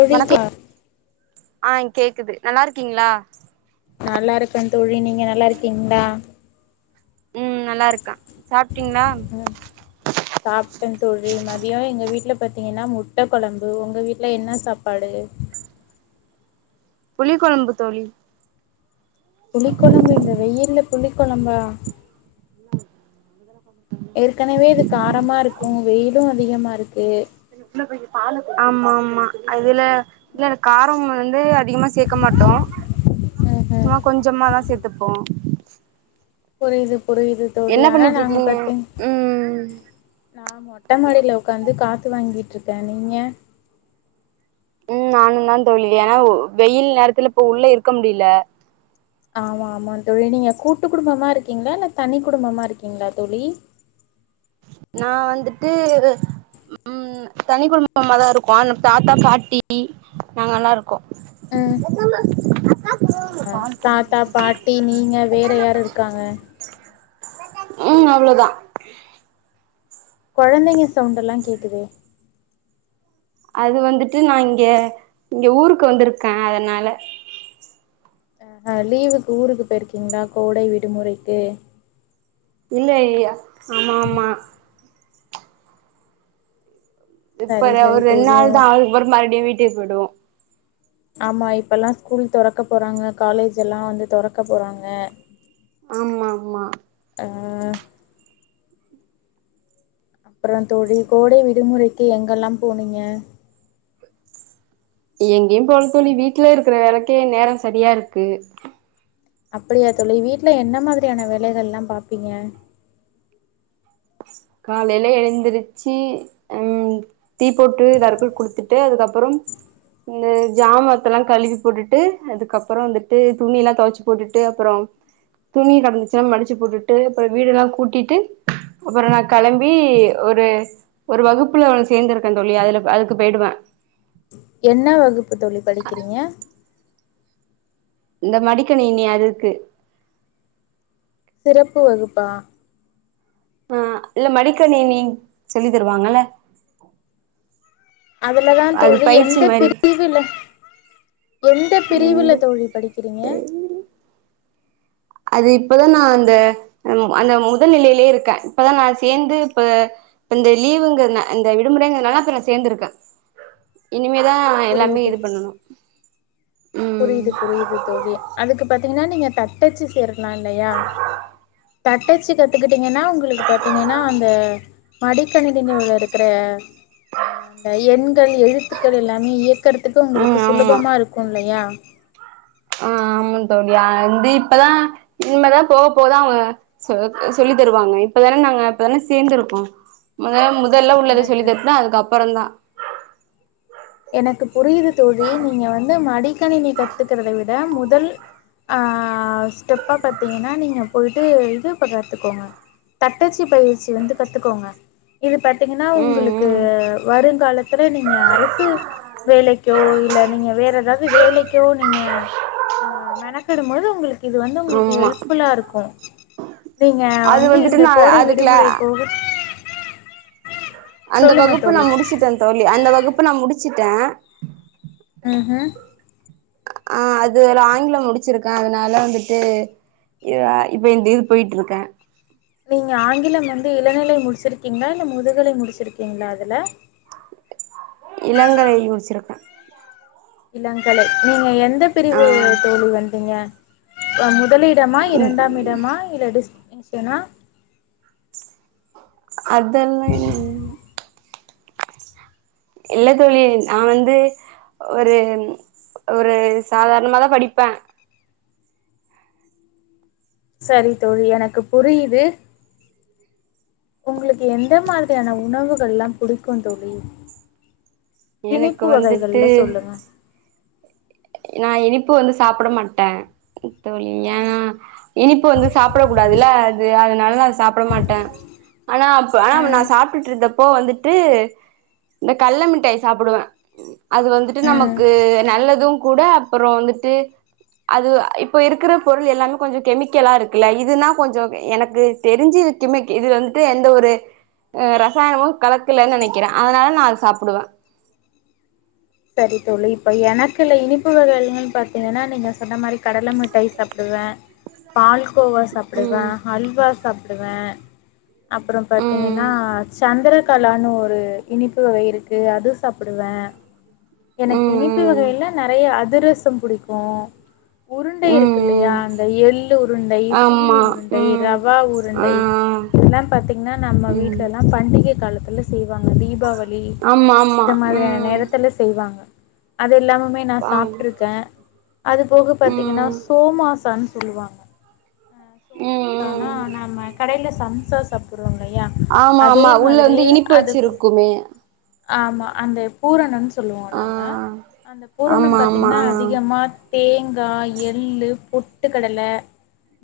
ஓ பி கி வணக்கம் யா ஆ கேக்குது நல்லா இருக்கீங்ளா நல்லா இருக்கே தோழி நீங்க நல்லா இருக்கீங்ளா ம் நல்லா இருக்கா சாப்பிட்டீங்ளா சாப்ட்டோ தோழி மதியோ எங்க வீட்ல பாத்தீங்கன்னா முட்டை கொழம்பு ஒங்க வீட்ல என்ன சாப்பாடு புளி கொழம்பு தோழி புளி கொழம்பு இந்த வெயில்ல புளி கொழம்பா ஏற்கனவே இது காரமாருக்கு வெயிலு அதிகமாருக்கு ஆமா ஆமா அதுல இல்ல காரம் வந்து அதிகமா சேக்க மாட்டோ ஹம் ஹம். சும்மா கொஞ்சமாதா சேத்துப்போ புரிது புரிது தோழி என்ன ஆனா பண்ணிட்டு நாங்க இருக்கீங்க பாத்தீங் ம் நா மொட்டமாடில உக்காந்து காத்து வாங்கிட்ருக்கே நீங்க ம் நானு தா தோழி ஏன்னா வெயில் நேரத்துல இப்ப உள்ள இருக்க முடில ஆமா ஆமா தோழி நீங்க கூட்டு குடும்பமா இருக்கீங்ளா இல்ல தனி குடும்பமா இருக்கீங்ளா தோழி நா வந்துட்டு ம் தனி குடும்பமாதா இருக்கோ ஆனா தாத்தா பாட்டி நாங்கல்லா இருக்கோ என்னமா அ தாத்தா பாட்டி நீங்க வேற யாரு இருக்காங்க ம் அவ்ளோதா கொழந்தைங்க சவுண்டெல்லா கேக்குதே அது வந்துட்டு நா இங்க இங்க ஊருக்கு வந்துருக்கே அதனால ஆ லீவுக்கு ஊருக்கு போயிருக்கீங்ளா கோடை விடுமுறைக்கு இல்ல இல்ல ஆமா ஆமா இப்ப சரி வ சரி ஒரு தோழி ரெண்நாள் தா ஆவுது மறுப் மறுப்டியு வீட்டுக்கு போய்டுவோ ஆமா இப்பல்லா ஸ்கூல் தொறக்க போறாங்க காலேஜ் எல்லா வந்து தொறக்க போறாங்க ஆம் ஆமா ஆமா ஆ அப்புறோ தோழி கோடை விடுமுறைக்கு எங்கெல்லா போனீங்க எங்கேயு போல தோழி வீட்ல இருக்கிற வேலைக்கே நேரோ சரியா இருக்கு அப்படியா தோழி வீட்ல என்ன மாதிரியான வேலைகள்லா பாப்பீங்க காலையில எழுந்திருச்சி ம் தீ போட்டு தர்புல் குடுத்துட்டு அதுக்கப்புறம் இந்த ஜாமத்தெல்லா கழுவி போட்டுட்டு அதுக்கப்புறோ வந்துட்டு துணியல்லா தொவச்சி போட்டுட்டு அப்பறோ துணி கிடந்துச்சுனா மடிச்சி போட்டுட்டு போய் வீடெல்லா கூட்டிட்டு அப்பற களம்பி ஒரு ஒரு வகுப்புல சேந்திருக்கே தோழி அதுல அதுக்கு போயிடுவே என்ன வகுப்பு தோழி படிக்கிறீங்க இந்த மடிக்கணினி அதுக்கு சிறப்பு வகுப்பா ஆ இல்ல மடிக்கணினி சொல்லி தருவாங்கல்ல அதுலதா அது தோழி பயிற்சி எந்த மாரி பிரிவுல எந்த எந்த பிரிவுல தோழி படிக்கிறீங்க அது இப்பதான் நா அந்த அந்த முதல் நிலையிலே இருக்கே இப்பதா நா சேர்ந்து இப்ப இப்ப இந்த லீவுங்கன் இந்த விடுமுறங்கிறதுனால இப்ப நா சேந்திருக்கே இனிமேதா எல்லாமே புரியுது இது பண்ணனு ம் புரியுது புரியுது தோழி அதுக்கு பாத்தீங்கன்னா நீங்க தட்டச்சு சேரலா இல்லையா தட்டச்சு கத்துக்கிட்டீங்கன்னா உங்களுக்கு பாத்தீங்கன்னா அந்த மடிக்கணினியோட இருக்குற அந்த எண்கள் எழுத்துக்கள் எல்லாமே இயக்கறதுக்கு உங்களுக்கு ம் ஆமா சுலபமா இருக்கு இல்லையா அ ஆ ஆமா தோழி அது இப்பதா இனிமேதா போக போகதா சொ சொல்லி தருவாங்க இப்பதானே நாங்க இப்பதானே சேந்திருக்கோ முத முதல்ல உள்ளத சொல்லி எனக்கு தன்டுதா அதுக்கப்பறந்தா எனக்கு புரியுது தோழி நீங்க வந்து மடிக்கணினி கத்துக்கறத விட முதல் ஆ ஸ்டெப்பா பாத்தீங்கன்னா நீங்க போய்ட்டு இது ப கத்துக்கோங்க தட்டச்சு பயிற்சி வந்து கத்துக்கோங்க இது பாத்தீங்கன்னா ம் உங்களுக்கு ம் வருங்காலத்துல நீங்க அரசு யோ இல்ல நீங்க வேற எதாவது வேலைக்கோ நீங்க ஆ மெனக்கிடும்போது உங்களுக்கு இது வந்து உங்களுக்கு ஆமா ஹெல்ப் ஃபுல்லா இருக்கு நீங்க அது வந்து வந்துட்டு இந்த நா கோடை அதுக்குல விடுமுறை போக அந்த சொல்லுங்க வகுப்பு நா தோழி முடிச்சிட்டே தோழி அந்த வகுப்பு நா முடிச்சிட்டே ம்ஹு ஆ அதுல ஆங்கில முடிச்சிருக்கே அதுனால வந்துட்டு இவ இப்ப இந்த இது போயிட்டு இருக்கே நீங்க ஆங்கிலம் வந்து இளநிலை முடிச்சிருக்கீங்களா இல்ல முதுகலை முடிச்சிருக்கீங்களா அதுல இளங்கலை முடிச்சிருக்கே இளங்கலை நீங்க எந்த ஆ பிரிவு தோழி வந்தீங்க அ மு முதலிடமா இரண்டாம் இடமா இல்ல டிஸ்டீங்ஷன்னா அதெல்லா இல் இல்ல தோழி நா வந்து ஒரு ஒரு சாதாரணமாதா படிப்பே சரி தோழி எனக்கு புரியுது உங்ளுக்கு எந்த மாதிரியான உணவுகள்லா புடிக்கு தோழி எனக்கு இனிப்பு வந்துட்டு வகைகள்ல சொல்லுங்க நா இனிப்பு வந்து சாப்ட மாட்டே தோழி யா இனிப்பு வந்து சாப்ட கூடாதுல்ல அது அதுனால நா சாப்ட மாட்டே ஆனா அப் ஆனா நா ம் சாப்ட்டுட்டு இருந்தப் போ வந்துட்டு இந்த கல்ல மிட்டாய் சாப்டுவே அது வந்துட்டு ம் நமக்கு நல்லது கூட அப்புறோ வந்துட்டு அது இப்ப இருக்கிற பொருள் எல்லாமே கொஞ்சோ கெமிக்கலா இருக்குல்ல இதுன்னா கொஞ்சோ எனக்கு தெரிஞ்சு விக்குமேக்கி இது வந்துட்டு எந்த ஒரு அ ரசாயனமு கலக்கலன் நெனைக்கிறே அதனால நா அத சாப்டுவே சரி தோழி இப்ப எனக்குல இனிப்பு வகைகள்னு பாத்தீங்கன்னா நீங்க சொன்ன மாரி கடலை மிட்டாய் சாப்டுவே பால்கோவா சாப்டுவே ம் ஹல்வா சாப்டுவே அப்புறோ ம் பாத்தீங்கன்னா சந்திர கலான்னு ஒரு இனிப்பு வகை இருக்கு அது சாப்டுவே எனக்கு ம் இனிப்பு ம் வகையில நெறைய அதிரசம் புடிக்கு உருண்டை ம் இருக்கு இல்லையா ம் அந்த எள்ளு உருண்டை சீனி ஆமா உருண்டை ம் ரவா ஆ உருண்டை இதுல்லா பாத்தீங்கன்னா நம்ம ம் வீட்லல்லா பண்டிகை காலத்துல செய்வாங்க தீபாவ ளி ஆமா ஆமா இந்த மாதிரியான ம் நேரத்துல செய்வாங்க அது எல்லாமமே நா ஆ ம் சாப்ட்ருக்கே அது போக பாத்தீங்கன்னா ம் சோமாசன் சொல்லுவாங்க அ சோமாசானா ம் நாம கடைல சம்சா சாப் ட்ரோ இல்லயா ஆமா அதே ஆமா உள்ள மாதிரி வந்து இனிப்பு அதுக்கு வச்சிருக்குமே ஆமா அந்த பூரணம்ன் சொல்லுவோ ஆ நாங்க அந்த ஆமா பூரணம் ஆமா பாத்தீங்ன்னா ஆ அதிகமா தேங்கா எள்ளு பொட்டு கடல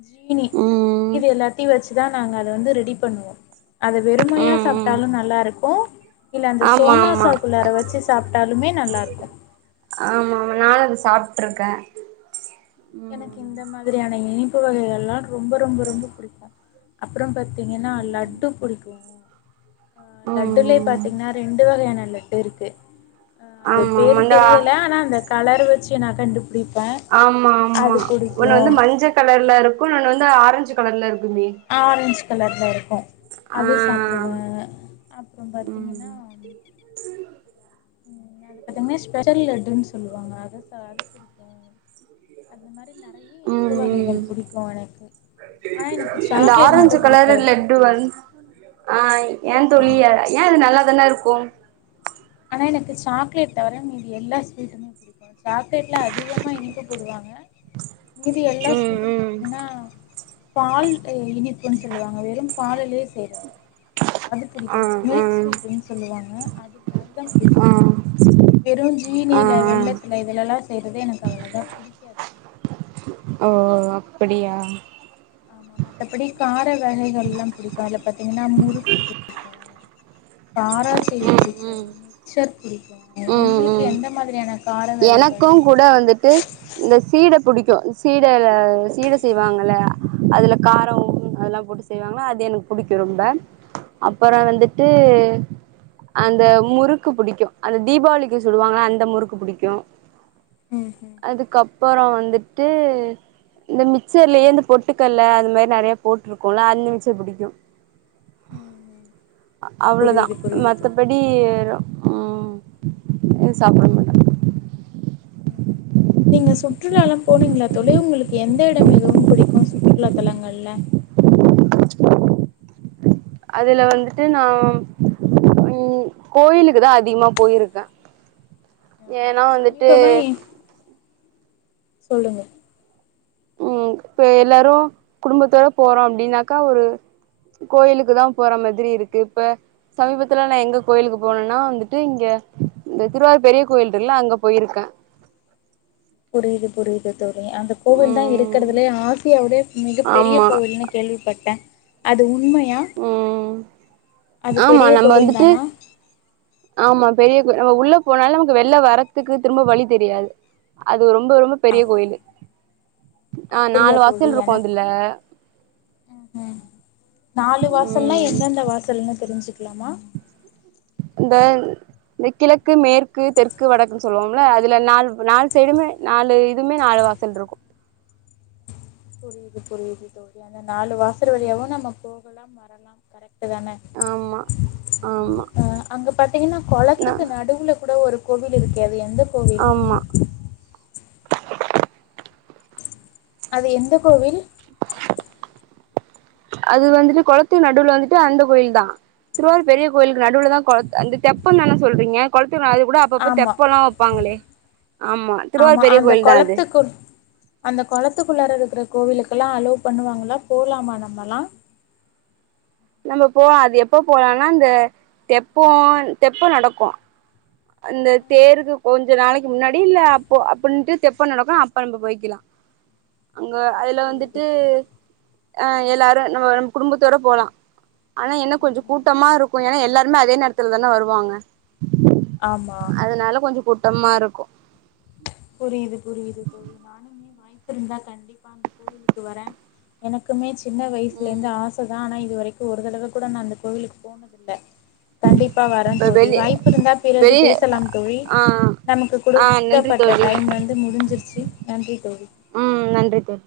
ஜீனி ம் இது எல்லாத்தயு வச் தா நாங்க அத வந்து ரெடி பண்ணுவோ அத ம் வெறுமையா ம் சாப்ட்டாலு நல்லா இருக்கு இல்ல அந்த ஆமா ஆமா ஆமா சோமாசா குள்ளார வச்சு சாப்ட்டாலுமே நல்லா இருக்கு ஆமா ஆமா நானு அது சாப்ட்ருக்கே எனக்கு ம் இந்த மாதிரியான இனிப்பு வகைகள்லா ரொம்ப ரொம்ப ரொம்ப புடிக்கு அப்புறோம் பாத் தீங்கன்னா ம் லட்டு புடிக்கு ஆ லட்டுலே ம் பாத்தீங்கன்னா ரெண்டு வகையான லட்டு இருக்கு அ அது ஆமா ஆமா பேரு இந்தா தெரியல ஆனா அந்த கலர் வச்சு நா கண்டுபிடிப்பே ஆமா ஆமா அது ஒன்னு பிடிக்கு வந்து மஞ்சள் கலர்ல இருக்கு இன்னொன்னு வந்து ஆரஞ்சு கலர்ல இருக்குமே ஆரஞ்ச் கலர்ல இருக்கு ஆ அது சாப்டுவே அப்புறோ ம் பாத்திங்கன்னா அ அது பாத்தீங்ன்னா ஸ்பெஷல் லட்டுன் சொல்லுவாங்க அது ச அது புடிக்கு அந்த மாரி நெறைய இனிப்பு ம் ம் வகைகள் புடிக்கு எனக்கு ஆனா எனக்கு அந்த சாக்லேட் ஆரஞ்சு மட்டு கலரு புடிக்காது லெட்டு வந் ஆ ஏ ம் தோழி சொல்லுங்க அ ஏ அது நல்லாதான இருக்கு ஆனா எனக்கு சாக்லேட் தவர மீதி எல்லா ஸ்வீட்டுமே பிடிக் இப்போ சாக்லேட்ல அதிகமா இனிப்பு போடுவாங்க மீதி எல்லா ம் ஸ்வீட்டயு ம் பாத்தீங்ன்னா பால் அ இனிப்புன் சொல்லுவாங்க வெறும் பாலுலே செய்றது அது ஆ பிடிக்கும் ஆ மில்க் ஸ்வீட்டுன் சொல்லுவாங்க அது ல அதுதான் பிடிக்கு ஆ எனக்கு வெறு ஆ ஜீனில ஆ வெள்ள இல்ல இதுலலா செய்றது எனக்கு அவளதா பிடிக்காது ஓ அப்படியா ஆமா மத்தபடி கார வகைகள்லா புடிக்கும் அதுல பாத்தீங்கன்னா முறுக்கு புடிக்கோ காராச்சேவு பிடிக்கோ ம் மிக்சர் புடிக்கோ ம் ம் உங்குளுக்கு ம் எந்த மாதிரியான கார வகைகள்லா எனக்கும் கூட புடிக்கோ வந்துட்டு இந்த சீட புடிக்கோ சீடலா சீட செய்வாங்கள அதுல காரோ அதெல்லா போட்டு செய்வாங்கல அது எனக்கு புடிக்கோ ரொம்ப அப்பறோ வந்துட்டு அந்த முறுக்கு புடிக்கோ அந்த தீபாவளிக்கு சுடுவாங்கல அந்த முறுக்கு புடிக்கோ ம் ஹு அதுக்கப்புறோ வந்துட்டு இந்த மிக்சர்லயே இந்த பொட்டுக்கல்ல அந்த மாரி நறையா போட்டுருக்கோல அந்த மிக்சர் புடிக்கோ ம் ம் அவளோதா புரியுது மத்தபடி தோழி அப்புடி ஏறோ ம் இது சாப்புட மு உம் நீங்க சுற்றுலாலா போனீங்களா தோழி உங்குளுக்கு எந்த எடம் மிகவும் பிடிக்கோ சுற்றுலா தலங்கள்ல அதுல வந்துட்டு நா ம் கோயிலுக்கு தா அதிகமா போயிருக்கே ஆஹா ஏன்னா வந்துட்டு சமீபமா எ சொல்லுங்க ம் இப்ப எல்லாரோ குடும்பத்தோட போறோ அப்டீன்னாக்கா ஒரு கோயிலுக்குதா போற மாதிரி இருக்கு இப்ப சமீபத்துல நா எங்க கோயிலுக்கு போனேன்னா வந்துட்டு இங்க இந்த திருவாரூர் பெரிய கோயில்டுல அங்க போயிருக்கே புரியுது புரியுது தோழி அந்த கோவில் தா ம் இருக்கறதுலே ஆசியாவோடே மிகப் பெரிய ஆமா கோவில்னு கேள்விப்பட்டே அது உண்மையா ம் அது ஆமா பெரிய நம்ம கோவில் வந்துட்டு தானா ஆமா பெரிய கோ நம்ம உள்ள போனாலு நமக்கு வெள்ல வரதுக்கு திரும்ப வழி தெரியாது அது ரொம்ப ரொம்ப பெரிய அப் கோயிலு ஆ நாலு வாசல் இருக்கோ அதுல உஹும் நாலு வாசல்னா ம் எந்தெந்த வாசல்ன்னு தெரிஞ்சுக்கலாமா இந்த இந்த கிழக்கு மேற்கு தெற்கு வடக்குன்னு சொல்லுவோம்ல அதுல நாலு நாலு சைடுமே நாலு இதுமே நாலு வாசல் இருக்கோ புரியுது புரியுது தோழி அந்த நாலு வாசல் வழியாவோ நம்ம போகலாம் வரலாம் கரெக்டு தானே ஆமா ஆமா ஆ அங்க பாத்தீங்கன்னா நா கொளத்துக்கு நடுவுல கூட ஒரு கோவில் இருக்கே அது எந்த கோவில் ஆமா அது எந்த கோவில் அது வந்துட்டு கொளத்து நடுவுல வந்துட்டு அந்த கோயில்தா திருவாரூர் பெரிய கோயிலுக்கு நடுவுலதா கொளத் அந்த தெப்பம் தானே சொல்றீங்க கொளத்துக்கு நடுவுல கூட அப்பப்போ ஆமா தெப்போலா வெப்பாங்களே ஆமா திருவாரூர் பெரிய அந்த கோயில்தா அது குளத்துக்கு அந்த கொளத்துக்குள்ளார இருக்கற கோவிலுக்கெல்லா அலோ பண்ணுவாங்களா போலாமா நம்பலா நம்ம போவோ அது எப்ப போலானா அந்த தெப்போ தெப்போ நடக்கோ இந்த தேருக்கு கொஞ்சோ நாளைக்கு முன்னாடி இல்ல அப்போ அப்டீன்ட்டு தெப்போ நடக்கோ அப்போ நம்ப போயிக்குலா அங்க அதுல புரியுது வந்துட்டு புரியுது அ எல்லாரு நம்ம நம்ம குடும்பத்தோட போலா ஆனா என்ன கொஞ்ச ம் ம் கூட்டமா இருக்கு ஏனா எல்லாருமே அதே நேரத்துல தானே வருவாங்க ஆமா அதனால கொஞ்ச கூட்டமாருக்கு புரியுது புரியுது தோழி நானுமே வாய்ப்பு இருந்தா கண்டிப்பா அந்த கோவிலுக்கு வரே எனக்குமே சின்ன வயசுல இருந்து ம் ஆசை தா ஆனா இது வரைக்கு ஒரு தடவ கூட நா அந்த கோவிலுக் போனதில்லை கண்டிப்பா வர இப்ப தோழி வெளி வாய்ப்பு இருந்தா பிறகு வெளி பேசலா தோழி ஆ நமக்கு ஆ நன்றி குடுக்கப்பட் ட தோழி டைம் வந்து முடிஞ்சிருச்சு நன்றி தோழி ம் நன்றி தோழி